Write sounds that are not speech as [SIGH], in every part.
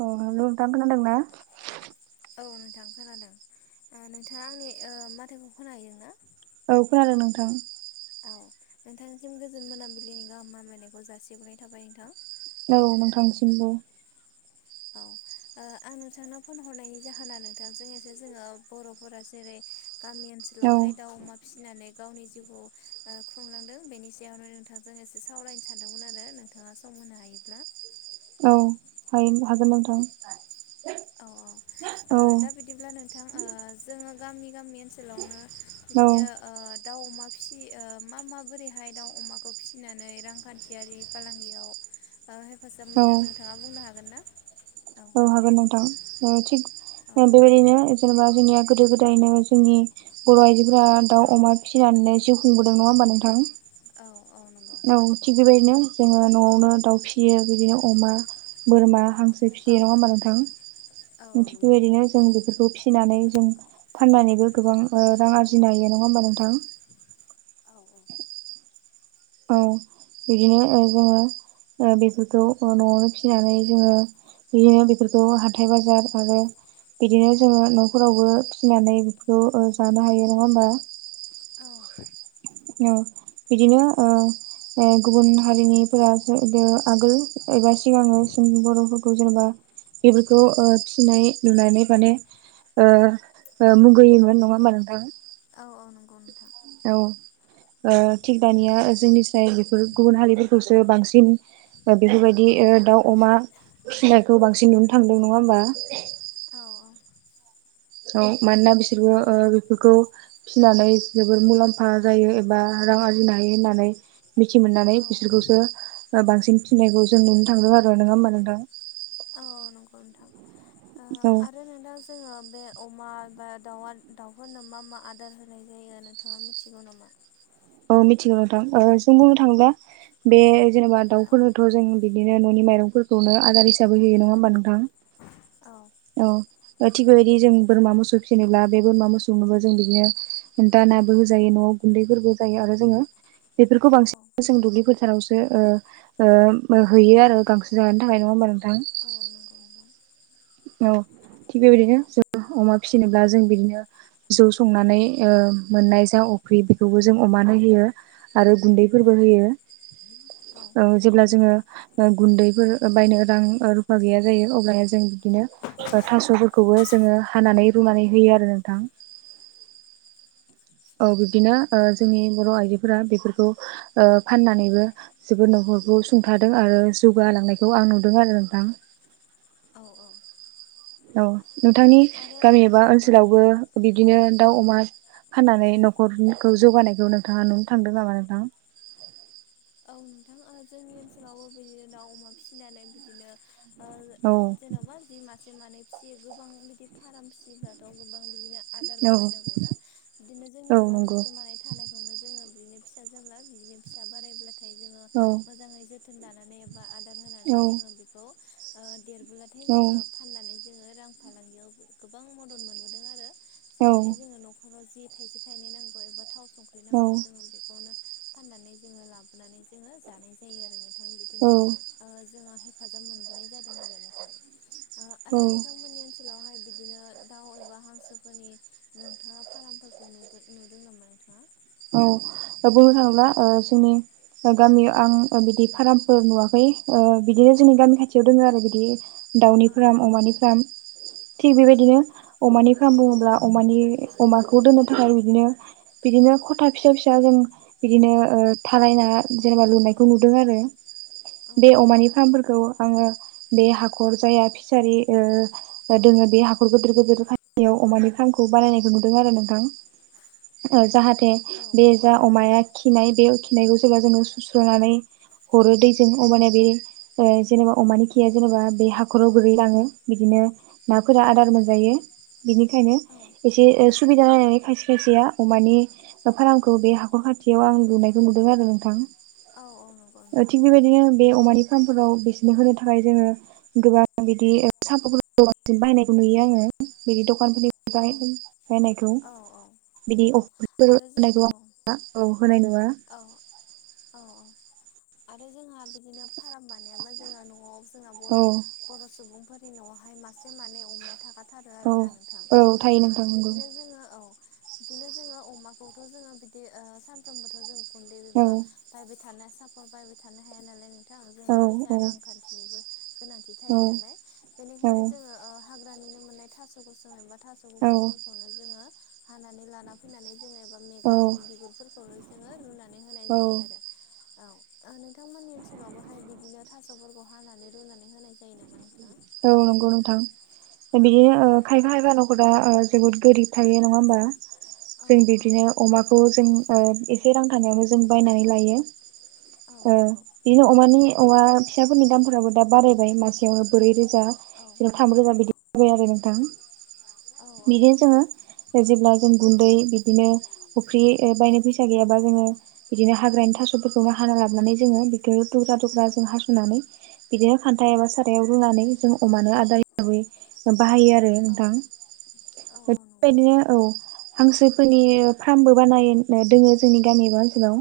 अ हेल' नोंथां खोनादोंना। औ नोंथां खोनादों नोंथाङा आंनि ओ माथोखौ खोनाहैदों ना? औ खोनादों नोंथां औ नोंथांनिसिम गोजोन मोनाबिलिनि गाहामलायनायखौ जासिह्रनाय थाबाय नोंथां। औ नोंथांसिमबो औ आं नोंथांनाव फन हरनायनि जाहोना नोंथांजों एसे जोङो बर'फोरा जेरै गामि औ ओनसोलावहाय दाउ अमा फिसिनानै गावनि जिउखौ खुंलांदों बेनि सायावनो नोंथांजों एसे सावरायनो सानदोंमोन आरो नोंथाङा सम होनो हायोब्ला। औ हायो हागोन नोंथां। औ औ औ ओ दा बिदिब्ला नोंथां ओ जोङो गामि गामि ओनसोलावनो। औ बिदिनो ओ। दाउ अमा फिसियो मा माबोरैहाय दाउ अमाखौ फिसिनानै रांखान्थियारि फालांगियाव। हेफाजाब औ मोनदों नोंथाङा बुंनो हागोन ना? औ हागोन नोंथां थिग औ बेबायदिनो जेनेबा जोंनिया गोदो गोदायनो जोंनि बर आइजो ग्रा दाउ अमा औ फिसिनानै जिउ खुंबोदों नङा होमबा नोंथां। औ औ नंगौ औ थिग बेबायदिनो जोङो न'आवनो दाउ फिसियो बिदिनो अमा बोरमा हांसो औ फियो नङा होनबा औ नोंथां थिग नंगौ बेबायदिनो जों बे बेखौ फिसिनानै जों फाननानैबो गोबां रां आरजिनो हायो नङा होमबा नोंथां। औ औ बिदिनो जोङो। ओ बेफोरखौ न'आवनो फिसिनानै जोङो बिदिनो बेफोरखौ हाथाय बाजार आरो। बिदिनो जोङो न'फोरावबो फिनानै बेफोरखौ जानो हायो नङा होमबा। औ औ बिदिनो ओ ओ गुबुन हारिनिफोरा जे दो आगोल एबा सिगाङो जों बर'फोरखौ जेनेबा बेफोरखौ ओ फिसिनाय नुनानै माने ओ ओ मुगैयोमोन नङा होमा नोंथां। औ नंगौ नोंथां औ ओ थिग दानिया जोंनि साय बेफोर गुबुन हारिफोरखौसो बांसिन बेफोरबायदि दाउ अमा फिनायखौ बांसिन नुनो थांदों नङा होमबा। औ औ औ मानोना बिसोरबो औ ओ बेफोरखौ फिनानै जोबोर मुलाम्फा जायो एबा रां आरजिनो हायो होनानै मिथि मोननानै औ बिसोरखौसो बांसिन थिनायखौ जों नुनो थांदों आरो नङा होमबा नोंथां। औ औ नंगौ नोंथां ओ औ आरो नोंथां जोङो बे अमा बा दाउआ दाउफोरनो मा मा आदार होनाय जायो नोंथाङा मिथिगौ नामा? मिथिगौ नोंथां ओ जों बुंनो थाङोब्ला बे जेनेबा औ दाउफोरनोथ' जों बिदिनो न'नि माइरंफोरखौनो आदार हिसाबै होयो नङा होमबा नोंथां औ औ थिग बेबायदि जों बोरमा मोसौ फिसिनोब्ला बे बोरमा मोसौनोबो जों बिदिनो दा नाबो होजायो न'आव गुन्दैफोरबो जायो आरो जोङो। बेफोरखौ औ बांसिन जों दुब्लि फोथारावसो ओ ओ हैयो आरो गांसो जानो थाखाय नङा होमबा नोंथां [UNINTELLIGIBLE] औ थिग बेबायदिनो जों अमा फिसिनोब्ला जों बिदिनो जौ संनानै ओ मोननाय जा अफ्रि बेखौबो जों अमानो होयो आरो गुन्दैफोरबो होयो। औ। औ जेब्ला जोङो गुन्दैफोर बायनो रां रुफा गैया जायो। अब्ला जों दिनो थास'फोरखौबो जोङो हानानै रुनानै होयो आरो नोंथां औ बिब्दिनो जोंनि बर' आइजोफोरा बेफोरखौ ओ फाननानैबो जोबद नुहर खौ सुंथादों आरो जौगालांनायखौ आं नुदों आरो नोंथां। [UNINTELLIGIBLE] अ औ। औ औ नोंथांनि आरो गामि एबा औ ओनसोलावबो बिदिनो दाउ अमा फाननानै न'खरखौ जौगानायखौ नोंथाङा नुनो थांदों नामा नोंथां औ नोंथां जोंनि ओनसोलावबो बिदिनो दाउ अमा फिसिनानै बिदिनो ओ औ जेन'बा जि मा मासे मानै फिसियो गोबां बिदि फाराम फिसियोब्लाथ' गोबां बिदिनो आदार औ लुबायनांगौनो बिदिनो औ जोंनि न'आव नंगौ मासे मानै थानायखौनो जोङो बिनो फिसा जाब्ला बिदिनो फिसा बारायब्लाथाय जोङो औ मोजाङै जोथोन लानानै एबा आदार होनानै जोङो बेखौ ओ देरबोलाथाय औ जोङो फाननानै जोङो रां फालांगियाव गोबां मदद मोनबोदों आरो औ जेरैहाय जोङो न'खराव जि थाइसे थाइनै नांगौ एबा थाव संख्रि नांगौ औ जोङो बेखौनो फाननानै जोङो लाबोनानै जोङो जानाय जायो आरो नोंथां औ बिदिनो ओ जोंहा हे फाजाब मोनबोनाय जादों ओ आरो नोंथां औ आरो नोंथांमोननि ओनसोलावहाय बिदिनो दाउ एबा हांसोफोरनि नोंथाङा फारामफोरखौ नुबो नुदों नामा नोंथाङा औ [UNINTELLIGIBLE] जुनि गामियाव आं बिदि फारामफोर नुवाखै ओ बिदिनो जोंनि गामि खाथियाव दङ आरो बिदि दाउनि फ्राम अमानि फ्राम [UNINTELLIGIBLE] थिग बेबायदिनो अमानि फार्म बुङोब्ला अमानि अमाखौ दोननो थाखाय बिदिनो बिदिनो था फिसा फिसा जों बिदिनो थालायना जेनेबा लुनायखौ नुदों आरो बे अमानि फार्मफोरखौ आङो बे हाखर जाया फिसारि औ नंगौ औ दङ बे हाखर गिदिर गिदिर खानियाव अमानि फार्खौ बानायनायखौ नुदों आरो नोंथां ओ जाहाथे औ बे जा अमाया खिनाय बे खिनायखौ जेब्ला जोङो सुस्रोननानै हरो दैजों हबाना बे जेनेबा अमानि खैया जेनेबा बे हाखराव गोोरै लाङो बिदिनो नाफोरा आदार मोनजायो बिनिखायनो औ एसे सुबिदा नायनानै खायसे खायसेया अमानि फारामखौ बे हाखर खाथियाव आं लुनायखौ नुदों आरो नोंथां औ औ नंगौ नोंथां थिग बेबायदिनो बे अमानि सामफोराव बिसनो होनो थाखाय जोङो गोबां बिदि साफाफोरखौ बांसिन बायनायखौ नुयो आङो बिदि औ दखानफोरनिफ्राय रायनायखौ औ औ बिदि औ अफार आरो जो औ होन औ होनाय नङा औ औ आरो जोंहा बिदिनो फार्म बानायाबा जोंहा न'आव जोंना औ बर' बर' सुबुंफोरनि न'आवहाय मासे मानै अमाया थाखाथारो औ आरोना नोंथां औ थायो ओ नोंथां नंगौ बिदिनो जोङो औ बिदिनो जोङो अमाखौथ' जोङो बिदि सानफ्रोमबोथ' जों गुन्दै औ बिबा बायबाय थानो सापर्ट बायबाय थानो हाया नालायों थां जोंना औ फैसा औ रांखान्थिनिबो गोनांथि थायो नालाय बेनिखायनो जोङो हाग्रानिनो मोननाय थास' गोसोम एबा थास' औ गुफुरफोरखौनो जोङो हानानै लाना फैनानै जोङोबा औ मैगं बिगुरफोरखौनो जोङो रुनानै होनाय औ जायो आरो बिथांमोननि ओनसोलावबोहाय बिदिनो थास'फोरखौ हानानै रुनानै होनाय जायो नामा नोंथाङा? औ नंगौ नोंथां औ बिदिनो खायफा खायफा नंगौ दा जोबोद गोरिब थायो नङा होमबा औ जों औ बिदिनो अमाखौ जों एसे रां थानायावनो जों बायनानै लायो औ नंगौ बिदिनो अमानि अमा फिसाफोरनि दामफोराबो दा बारायबाय मासेयावनो ब्रै रोजा औ जा थाम रोजा बिदि होबाय आरो नोंथां औ बिदिनो जोङो जेब्ला जों औ गुन्दै बिदिनो अफ्रि बायनो फैसा फिसा गैयाबा जोङो बिदिनो हाग्रानि थास'फोरखौनो हाना लाबोनानै जोङो बेखौ दुग्रा दुग्रा जों हास'नानै बिदिनो खान्था औ एबा सारायाव रुनानै जों अमानो आदार हिसाबै बाहायो आरो औ औ नोंथां औ नंगौ बेफोरबादिनो औ हांसोफोरनि फार्मबो बानायनो दोङो जोंनि गामि बा ओनसोलाव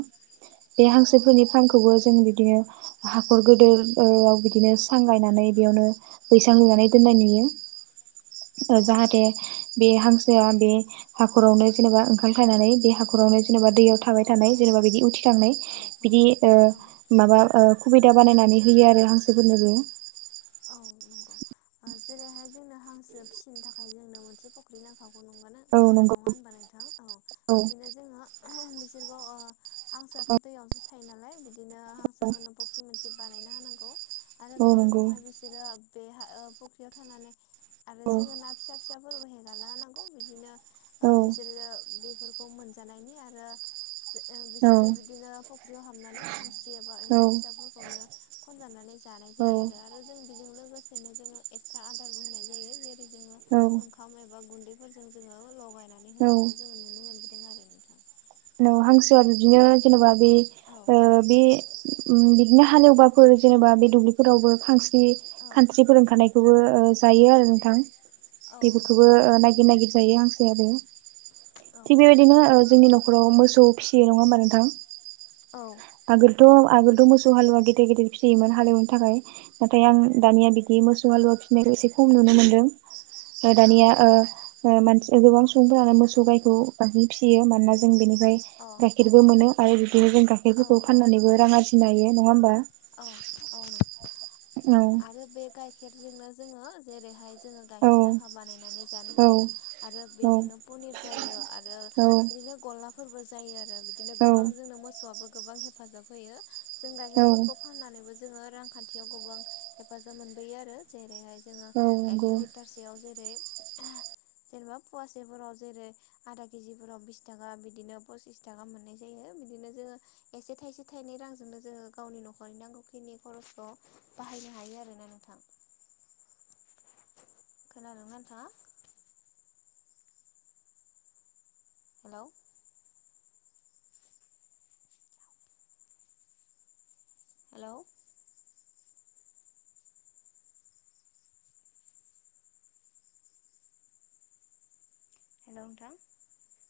बे औ हांसोफोरनि फार्मखौबो जों बिदिनो हाखर गोदोर बिदिनो सांग्रायनानै नानै बेयावनो बैसां नुनानै दोननाय नुयो औ जाहाथे नंगौ बे हांसोआ बे हाखरावनो जेनेबा ओंखाम थनानै बे हाखर खरावनो जेनेबा दैयाव थाबाय औ थानाय जेनेबा बिदि उथिलांनाय औ औ बिदि औ ओ मा सुबिदा बानायनानै होयो आरो हांसोफोरनोबो औ नंगौ जेरैहाय जोंनो हांसो फिसिनो थाखाय जोंनो मोनसे फख्रि नांखाब [UNINTELLIGIBLE] नङा औ नंगौ होनबा नोंथां औ औ बिदिनो जोङो [UNINTELLIGIBLE] औ नंगौ [INAUDIBLE] औ [INAUDIBLE] औ [INAUDIBLE] औ [INAUDIBLE] [INAUDIBLE] [UNINTELLIGIBLE] औ [INAUDIBLE] औ जोङो [INAUDIBLE] ओं हांसोआ बिदिनो जेनेबा बे औ ओ बे उम बिदिनो हालेवबाफोर जेनेबा बे दुब्लिफोरावबो खानस्रि औ खानस्रिफोर ओंखारनाय बेखौबो जायो आरो नोंथां औ बेफोरखौबो नंगौ नायगिर नागिर जायो हांसोआ आरो औ थिग बेबायदिनो ओ जोंनि न'खराव मोसौ फिसियो नङा होमबा नोंथां औ आगोलथ' आगोलथ' मोसौ हालुवा गिदिर गिदिर फिसियोमोन हालेवनो थाखाय नाथाय आं औ दानिया बिदि मोसौ हालुवा फिसिनायखौ एसे खम नुनो मोनदों औ दानिया ओ मानसि गोबां सुबुंफोरानो मोसौ गाइखौ बांसिन फिसियो मानोना जों बेनिफ्राय गाइखेरबो मोनो आरो बिदिनो जों औ गाखेरफोरखौ औ फाननानैबो रां आरजिनाय हायो नङा होमबा औ औ नंगौ औ आरो बे गाइखेरजोंनो जोङो जेरैहाय जोङो औ गाइखेर दाखा बानायनानै जानो औ हायो आरो औ बेजोंनो पनिर जायो आरो औ बिदिनो गला फोरबो जायो आरो बिदिनो औ गोबां जोंनो मोसौआबो गोबां हेफाजाब होयो जों औ गाइखेरफोरखौ बो जोङो रांखान्थियाव गोबां हेफाजाब मोनबोयो आरो जेरैहाय जोङो औ नंगौ गाइखेर लिटारसेयाव जेरै जेनेबा फवासेफोराव जेरै आदा केजिफोराव बिस थाखा बिदिनो पसिस थाखा मोननाय जायो [INAUDIBLE] [INAUDIBLE] [INAUDIBLE] हेलौ हेलौ [INAUDIBLE]